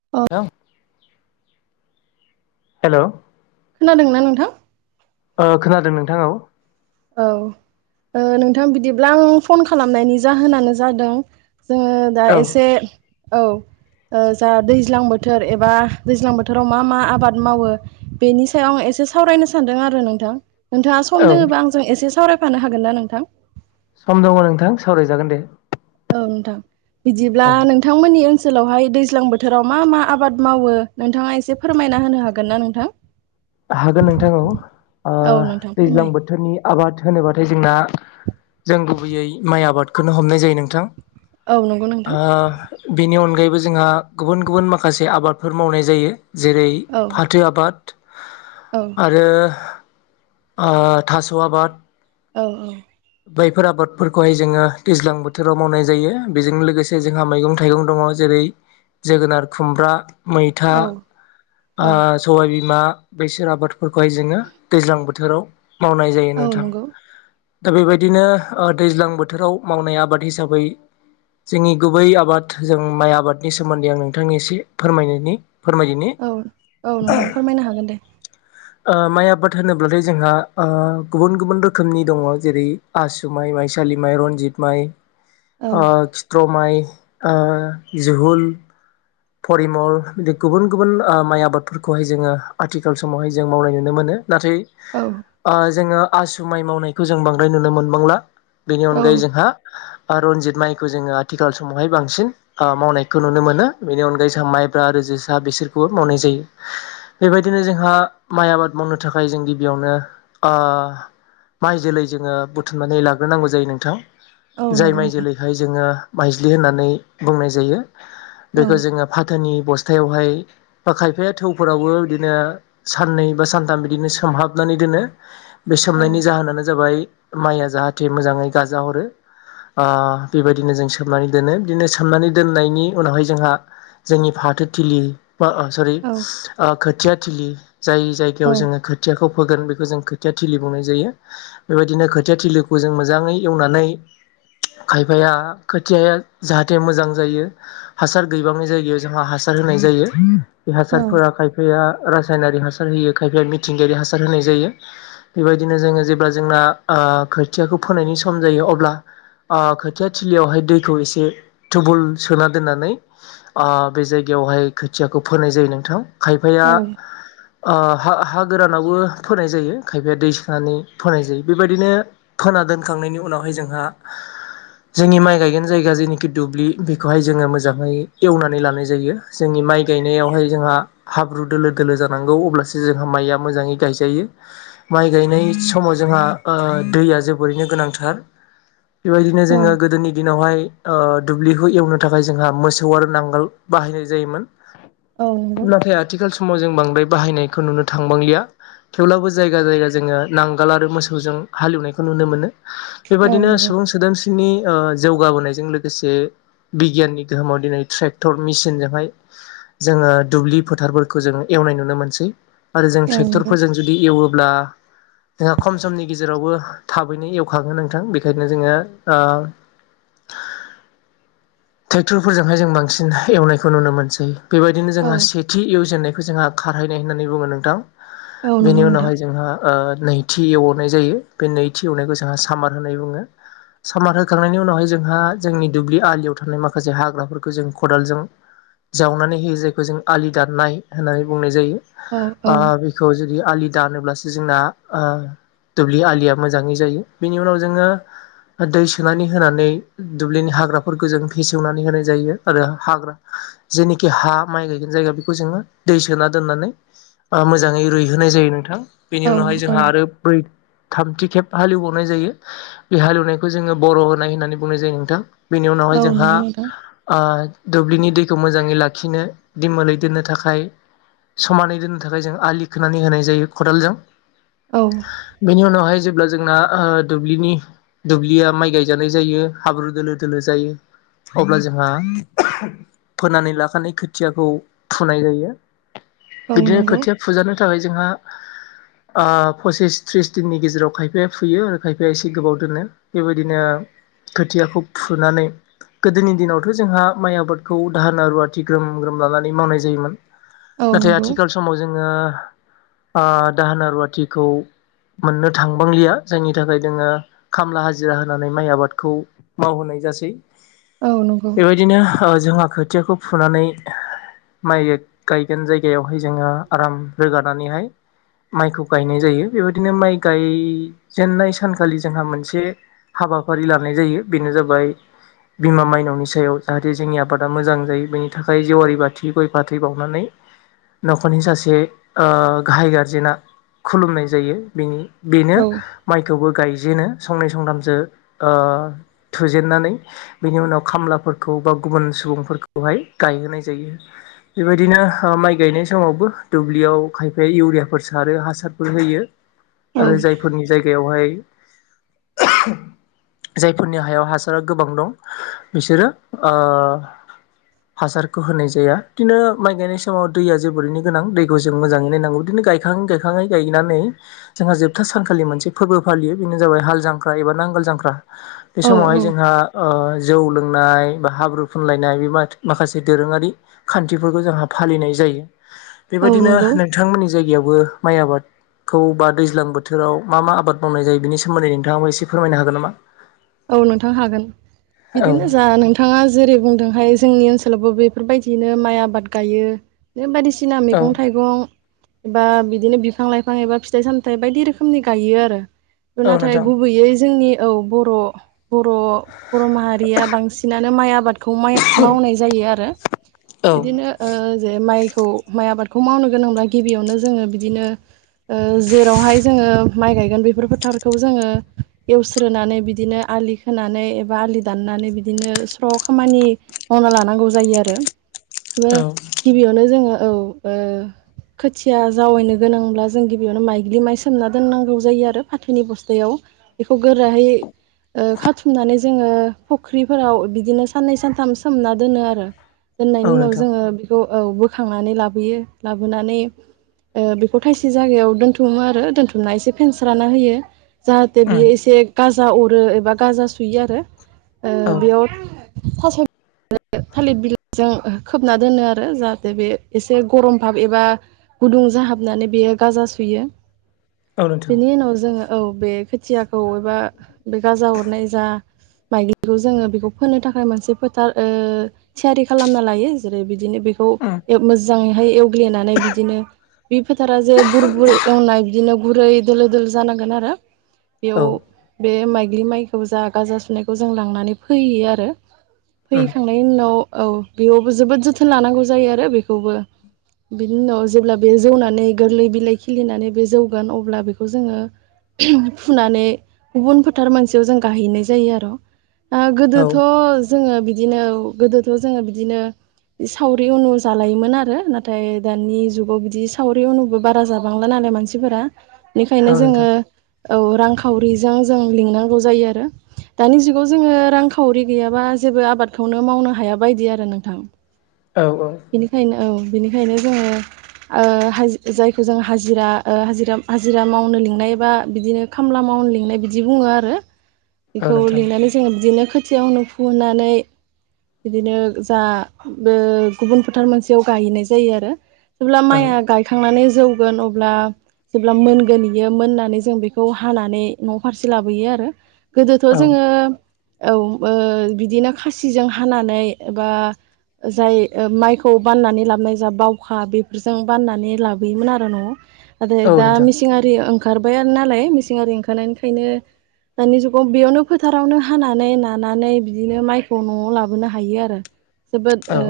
[unintelligible] Hello खोनादोंना नोंथां? ओ खोनादों नोंथां औ औ ओ नोंथां बिदिब्ला आं फन खालामनायनि जाहोनानो जादों जोंङो दा औ एसे औ ओ जा दैज्लां बोथोर एबा दैज्लां बोथोराव मा मा आबाद मावो बेनि सायाव आं एसे सावरायनो सानदों आरो नोंथां नोंथाङा सम औ दङोबा आंजों एसे सावरायफानो हागोन ना नोंथां? सम दङ नोंथां सावरायजागोन दे। औ नोंथां बिदिब्ला औ नोंथांमोननि ओनसोलावहाय दैज्लां बोथोराव मा मा आबाद मावो नोंथाङा एसे फोरमायना होनो हागोन ना नोंथां? हागोन नोंथां औ ओ औ नोंथां दैज्लां फोरमाय बोथोरनि आबाद होनोबाथाय जोंना जों गुबैयै माइ आबादखौनो हमनाय जायो नोंथां। औ नंगौ नोंथां ओ बेनि अनगा गायैबो जोंहा गुबुन गुबुन माखासे आबादफोर मावनाय जायो जेरै औ फाथो आबाद औ आरो ओ थास' आबाद औ औ बायफोर आबादफोरखौहाय जोंङो दैज्लां बोथोराव मावनाय जायो बेजों लोगोसे जोंहा मैगं थाइगं दङ जेरै रै जोगोनार खुमब्रा मैथा औ ओ औ सबाइबिमा बैसोर आबादफोरखौहाय जोङो दैज्लां बोथ बोथोराव मावनाय जायो औ नोंथां नंगौ दा बेबायदिनो ओ दैज्लां बोथोराव मावनाय आबाद हिसाबै जोंनि गुबै आबाद जों माइ आबादनि सोमोन्दै आं नोंथांनि एसे फोरमायनायनि फोरमायदिनि औ औ नोंथां फोरमायनो हागोन दे ओ माइ आबाद होनोब्लाथाय जोंहा गुबुन गुबुन रोखोमनि दङ जेरै आसु माइ माइसा सालि माइ रनजित माइ औ ओ खित्र माइ जहुल फरिमल बि गुबुन गुबुन ओ माइ आबादफोरखौहाय जोङो आथिखाल समावहाय जों मावनाय नुनो मोनो। नाथाय औ ओ जोङो आसु माइ मावनायखौ जों बांद्राय नुनो मोनबांला बेनि औ अनगायै जोंहा रनजित माइखौ जो़ङो आथिखाल समावहाय बांसिन मावनायखौ नुनो मोनो। बेनि अनगायै जोंहा माइब्रा आरो जोसा बेसोरखौ मावनाय जायो बेबायदिनो जोंहा माइ आबाद मावनो थाखाय जों गिबियावनो ओ माइ जोलै जोंङो बुथुमनानै लाग्रोनांगौ जायो नोंथां। औ जाय नंगौ माइ नोंथां जोलैहाय जोंङो माइज्लि होननानै बुंनाय जायो। औ बेखौ जोङो फाथोनि बस्थायावहाय बा खायफाया थौफोरावबो बिदिनो साननै बा सानथाम बिदिनो सोमहाबनानै नैदोनो बे औ सोमनायनि जाहोनानो जाबाय माइया जाहाथे मोजाङै गाजाहरो ओ बेबायदिनो जों सोमनानै दोनो बिदिनो सोमनानै दोननायनि उनावहाय जो जोंहा जोंनि फाथोथिलि बा सरि औ खोथिया थिलि जाय जायगायाव औ जोङो खोथियाखौ फोगोन बेखौ जों खोथिया थिलि बुंनाय जायो बेबायदिनो खोथिया थिलिखौ जों मोजाङै एवनानै खायफाया खोथियाया जाहाथे मोजां जायो हासार गैबांनाय जायगायाव जोंहा हासार होनाय जायो बे औ हासारफोरा खायफाया रासायनारि हासार होयो खायफाया मिथिंगायारि हासार होनाय जायो बेबायदिनो जोङो जेब्ला जोंना खोथियाखौ फोनायनि सम जायो अब्ला खोथिया थिलियावहाय दैखौ एसे थुबुल सोनानै दोननानै बे जायगायावहाय खोथियाखौ फोनाय जायो नोंथां खायफाया औ हा हा गोरानावबो फोनाय जायो खायफाया दै सोनानै फोनाय जायो बेबायदिनो फोना दोनखांनायनि उनावहाय जोंहा जोंनि माइ गायगोन जायगा जेनेखि दुब्लि बेखौहाय जो जोङो मोजाङै एवनानै लानाय जायो जोंनि माइ गायनायावहाय जोंहा हाब्रु दोलो दोलो जानांगौ खौ अब्लासो माइआ मोजाङै गायजायो माइगायनाय समाव जोंहा ओ दैआ जोबोरैनो गोनांथार [inaudible] बेबायदिनो औ जोङो गोदोनि दिनावहाय ओ दुब्लिखौ एवनो थाखाय जोंहा मोसौ आरो नांगोल बाहायनाय जायोमोन औ नंगौ नाथाय आथिखाल समाव जों बां बे बाहायनायखौ नुनो थांबांलिया थेवब्लाबो जायगा जायगा जोङो नांगोल आरो मोसौजों हालेवनायखौ नुनो मोनो औ बेबादिनो नंगौ सुबुं सोदोमस्रिनि जौगा बोनायजों लोगोसे बिगियाननि गोहोमाव दिनै ट्रेक्टर मिसिनजोंहाय जोङो दुब्लि फोथार जों एवनाय नाय नुनो मोनसै आरो जों औ नंगौ ट्रेक्टरफोरजों जुदि एवोब्ला जोंहा खम समनि गेजेरावबो थाबैनो एवखाङो नोंथां बेखायनो जोङो ट्रेक्टरफोरजोंहाय जों बांसिन एवनायखौ नुनो मोनसै बेबायदिनो औ जोंहा सेथि एवजेननाय बे जोंहा खारहैनाय होननानै बुङो नोंथां औ बेनि नंगौ नोंथां उनावहाय ओ जोंहा नै नैथि एवनाय जायो बे नैथि एवनायखौ जोंहा सामार होननानै बुङो सामार होखांनायनि उनावहाय जोंहा जोंनि दुब्लि आलियाव थां थानाय माखासे हाग्राफोरखौ जों खदालजों जावनानै होयो जायखौ जों आलि दाननाय होननानै बुंनाय जायो औ औ बेखौ जुदि आलि दानोब्लासो जोंना ओ दुब्लि आलिया मोजाङै जायो बेनि उनाव जोङो दै सोनानै होनानै दुब्लिनि हाग्राफोर गोजों फिसेवनानै होनाय जायो आरो हाग्रा जेनिखि हा माइ गायगोन जायगा बेखौ जोङो दै सोना दोननानै मोजाङै रुइहोनाय जायो नोंथाङा बेनि औ उनावहाय औ जोंहा आरो ब्रै थामथि खेब हालेवबावनाय जायो बे हालेवनायखौ जोङो बर' होनाय होननानै बुंनाय जायो नोंथां बेनि उनाव औ जोंहा नंगौ नोंथां ओ दुब्लिनि दैखौ मोजाङै लाखिनो दैमोलै दोननो थाखाय समानै दोननो थाखाय जों आलि खोनानै होनाय जायो खदालजों औ बेनि उनावहाय जेब्ला जोंना दुब्लिनि दुब्लिया माइ गायजानाय जायो हाब्रु दोलो दोलो जायो अब्ला जोंहा फोनानै लाखानाय खोथियाखौ फुनाय जायो औ बिदिनो नंगौ खोथिया फुजानो थाखाय जोंहा ओ पसिस थ्रिस दिननि गेजेराव खायफाया फैयो आरो खायफाया एसे गोबाव दोनो बेबायदिनो खोथियाखौ फुनानै गोदोनि दिनावथ' जोंहा माइ आबादखौ दाहोना रुवाथि ग्रोम ग्रोम लानानै मावनाय जायोमोन औ नाथाय नंगौ आथिखाल समाव जोङो दाहोना रुवाथिखौ मोननो थांबांलिया जायनि थाखाय जोङो खामला हाजिरा होनानै माइ आबादखौ मावहोनाय जासै औ नंगौ बेबायदिनो जोंहा खोथियाखौ फुनानै माइ गायगोन जायगायावहाय जोङो आराम रोगानानैहाय माइखौ गायनाय जायो बेबायदिनो माइ गायजेननाय सानखालि जोंहा मोनसे हाबाफारि लानाय जायो बेनो जाबाय बिमा माइनावनि सायाव जाहाथे जोंनि आबादा मोजां जायो बेनि थाखाय जेवारि बाथि गय फाथै बावनानै न'खरनि सासे ओ गाहाय गारजेना खुलुमनाय जायो बिनि बेनो औ माइखौबो गाय बिनो संनै संथामसो थुजेननानै बिनि उनाव खामलाफोरखौ बा गुबुन सुबुंफोरखौहाय गायहोनाय जायो बेबायदिनो माइ गायनाय समावबो दुब्लियाव खायफाया इउरियाफोर सारो हासारफोर होयो औ आरो जायफोरनि जायगायावहाय जायफोरनि हायाव हासारा गोबां दं बिसोरो ओ हासारखौ होनाय जाया बिदिनो माइ गायनाय समाव दैया जोबोरैनो गोनां दैखौ जों मोजाङै नायनांगौ बिदिनो गखा गायखाङै गायनानै जोंहा जोबथा सानखालि मोनसे फोरबो फायो बेनो जाबाय हाल जांक्रा एबा नांगोल जांख्रा बे औ समावहाय औ जोंहा ओ जौ लोंनाय बा हाब्रु फोनलायनाय बे माखासे दोरोङारि खान्थिफोरखौ जोंहा फालिनाय जायो। औ बेबायदिनो नंगौ नोंथांमोननि जायगायावबो माइ आबाद खौ बा दैज्लां बोथोराव मा मा आबाद मावनाय जायो बेनि सोमोन्दै नोंथाङाबो एसे फोरमायनो हागोन नामा? औ नोंथां हागोन औ बिदिनो जा नोंथाङा जेरै बुंदोंहाय जोंनि ओसोलाव ओनसोलावबो बेफोरबायदिनो माइ आबाद गायो बायदिसिना औ मैगं थाइगं एबा बिदिनो बिफां लाइफां एबा फिथाइ सामथायाइ बायदि रोखोमनि गायो आरो। औ नाथाय नोंथां गुबैयै जोंनि औ बर' बर' बर' माहारिया बांसिनानो माइ आबादखौ माइ मावनाय जायो आरो। औ बिदिनो ओ जे माइखौ माइ आबादखौ मावनो गोनांब्ला गिबियावनो जोङो बिदिनो ओ जेरावहाय जोङो माइ गायगोन बेफोर फोथारखौ जोङो एवस्रोनानै बिदिनो आलि खोनानै एबा आलि दाननानै बिदिनो स्र' खामानि मावना लानांगौ जायो आरो। औ गिबियावनो जोङो औ ओ खोथिया जावैनो गोनांब्ला जों गिबियावनो माइज्लि माइ सोमना दोननांगौ जायो आरो फाथोनि बस्थायाव खौ गोराहै ओ खाथुमनानै जोङो फुख्रिफोराव बिदिनो साननै सानथाम सोमना दोनो आरो। दोननायनि औ उनाव नोंथां जोङो बेखौ औ बोखांनानै लाबोयो लाबोनानै ओ बेखौ थाइसे जायगायाव दोनथुमो आरो दोनथुमना एसे फेनस्राना होयो। जाहाथे उम बियो एसे गाजा अरो एबा गाजा सुयो आरो ओ औ बेयाव थास' थालिर बिलाइजों खोबना दोनो आरो जाहाथे बे एसे गरम ह एबा गुदुं दुं जाहाबनानै बेयो गाजा सुयो। औ नोंथां बेनि उनाव जोङो औ बे खोथियाखौ एबा बे गाजा हरनाय जा माइग्लिखौ जोङो बेखौ फोनो थाखाय मोनसे फोथार ओ थियारि खालामना लायो जेरै बिदि बिदिनो बेखौ मोजांयैहाय बग्लेनानै बिदिनो बे फोथारा जे बुर बुर एवनाय बिदिनो गुरै दोलो दोलो जानांगोन आरो औ बेयाव बे माइ बे माइखौ जागााजा सुनायखौ जों लांनानै फैयो आरो उम फैैखांनायनि उनाव औ बेयावबो जोबोद जोथोन लानांगौ जायो आरो बेखौबो बिनि उनाव जेब्ला बे जौनानै गोरलै बिलाइ खिलिनानै बे जौगोन अब्ला बेखौ जोङो फुनानै गुबुनफोर थार मोनसेयाव जों गाहैनाय जायो आर औ गोदोथ जोङो बिदिनो गोदोथ जोङो बिदिनो सावरि उनु जालायोमोन आरो नाथाय दानि जुगाव बिदि सावरि उनुबो बारा जाबांला ना बुंनाय मानसिफोरा बेखायनो औ ‌जों नोंथां औ रांखाउरिजों जों लिंनांगौ जायो आरो दानि जुगाव जोङो रांखावरि गैयाबा जेबो आबादखौनो मावनो हाया बायदि आरो नोंथां। औ औ बेनिखायनो औ बिनिखायनो जोङो ओ हा जायखौ जों हाजिरा ओ हाजिरा हाजिरा मावनो लिंनाय बा बिदिनो खामला माव औ नोंथां [inaudible] खोथियावनो फुहोननानै बिदिनो जा बे गुबुन फोथार मोनसेयाव गायहैनाय जायो आरो जेब्ला औ माइआ गायखांनानै जौगोन अब्ला जेब्ला मोनगोन बियो मोननानै जों बेखौ हानानै न' फारसे लाबोयो आरो गोदोथ औ जोङो औ ओ बिदिनो खासिजों हानानै बा जाय ओ माइखौ बाननानै लाबोनाय जा बावखा बेफोरजों बाननानै लाबोयोमोन आरो न'आव आरो औ दा नोंथां मेसिं आरि ओंखारबायआनो आरो नालाय मेसिं आरि ओंखारनायनिफायनो दानि जुगाव बेयावनो फोथारावनो हानानै नानानै बिदिनो माइखौ न'आव लाबोनो हायो आरो [inaudible] औ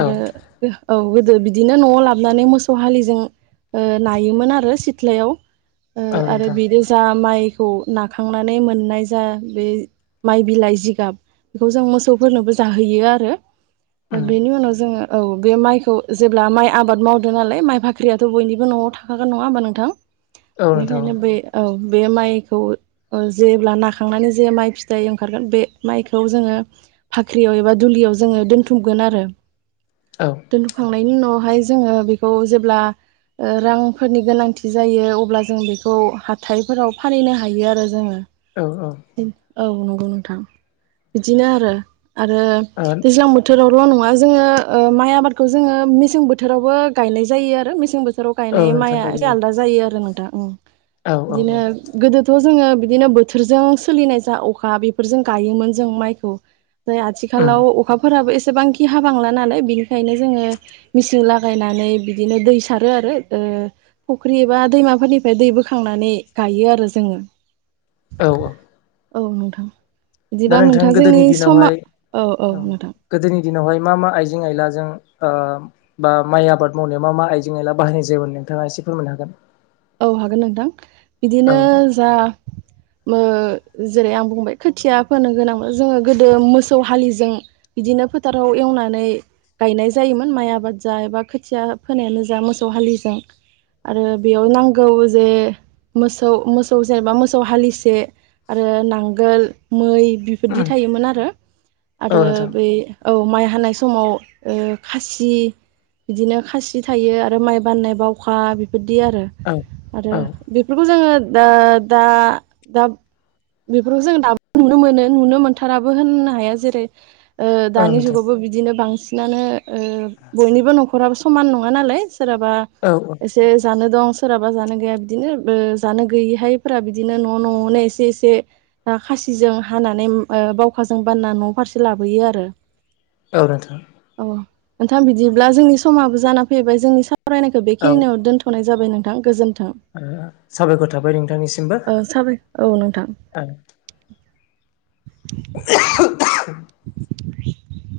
औ बे औ गोदो बिदिनो न'आव लाबोनानै मोसौ हालिजों ओ नायोमोन आरो सिथ्लायाव। ओ औ आरो नोंथां बेनो जा माइ खौ नाखांनानै मोननाय जा बे माइ बिलाइ जि गाब बेखौ जों मोसौफोरनोबो जाहोयो आरो। दा उम बेनि उनाव जोङो औ बे माइखौ जेब्ला माइ आबाद मावदों नालाय माइ भाख्रियाथ' बयनिबो नौ न'औ थाखागोन नङा होमबा नोंथां औ नोंथां बेनिखायनो बे औ। बे माइखौ जेब्ला नाखांनानै जे माइ फिथाइ ओंखारगोन बे माइखौ जोङो भाख्रियाव एबा दुलियाव जोङो दोनथुमगोन आरो। औ दोनथ'खांनायनि उनावहाय जोङो बेखौ जेब्ला रांफोरनि गोनांथि जायो अब्ला जों बेखौ हाथायफोराव फानेनो हायो आरो जोङो। औ औ औ नंगौ नोंथां बिदिनो आरो आरो ओ दैज्लां बोथोरावल' नङा जोङो ओ माइ आबादखौ जोङो मेसें बोथोरावबो गायनाय जायो आरो मेसें बोथ थोराव औ गायनाय नोंथां माइआ एसे गायो आलदा जायो आरो नोंथां उम औ औ औ बिदिनो गोदोथ' जोङो बिदिनो बोथोरजों सोलिनाय जा अखा बेफोरजों गायोमोन जों माइखौ। नै उम आथिखालाव अखाफोराबो एसे एसेबांखि हाबांला नालाय बिनिखायनो जोङो मेचिन लागायनानै बिदिनो दै सारो आरो। ओ फुख्रि एबा दैमाफोरनिफ्राय दै बोखांनानै गायो आरो जोङो। औ औ औ नोंथां दा बिदिबा नोंथां जोंनि गोदोनि समा दिनावहाय औ औ नोंथां। दिनावहाय मा मा आइजें आइलाजों ओ बा माइ आबाद मावनायाव मा मा आइजें आइला बाहायनाय जायोमोन नों नोंथाङा एसे फोरमायनो हागोन औ हागोन नोंथां औ बिदिनो जा ओ जेरै आं बुंबाय खोथिया फोनो गोनां जोङो गोदो मोसौ हालिजों बिदिनो फोथाराव एवनानै गायनाय जायोमोन माइ आबाद जा एबा खोथिया फोनायानो जा मोसौ हालिजों। आरो बेयाव नांगौ जे मोसौ मोसौ जेनेबा मोसौ हालिसे आरो नांगोल मै बिबायदि थायोमोन आरो औ आरो नोंथां बे औ माइ हानाय समाव खासि बिदिनो खासि थायो आरो माइ बान्नाय बावखा बेबायदि आरो। औ आरो औ बेफोरखौ जोङो दा दा बेफोरखौ जों दाबो नुनो मोनो नुनो मोनथाराबो होननो हाया जेरै ओ औ दानि नोंथां जुगावबो बिदिनो बांसिनानो ओ बयनिबो न'खराबो समान नङा नालाय सोरहाबा औ औ एसे जानो दं। सोरहाबा जानो गैया बिदिनो जानो गैयैहायफोरा बिदिनो न' न'आवनो एसे एसे खा खुसिजों हानानै ओ‌ बावखाजों बानना न' फारसे लाबोयो आरो। ओ नोंथां। औ नोंथां बिदिब्ला जोंनि समाबो जाना फैबाय जोंनि सावरायनायखौ औ बेखिनियाव ओ दोन्थ'नाय जाबाय नोंथां गोजोन थों साबायखर थाबाय नोंथांनिसिमबो औ साबाय औ नोंथां। ओ [inaudible] [inaudible]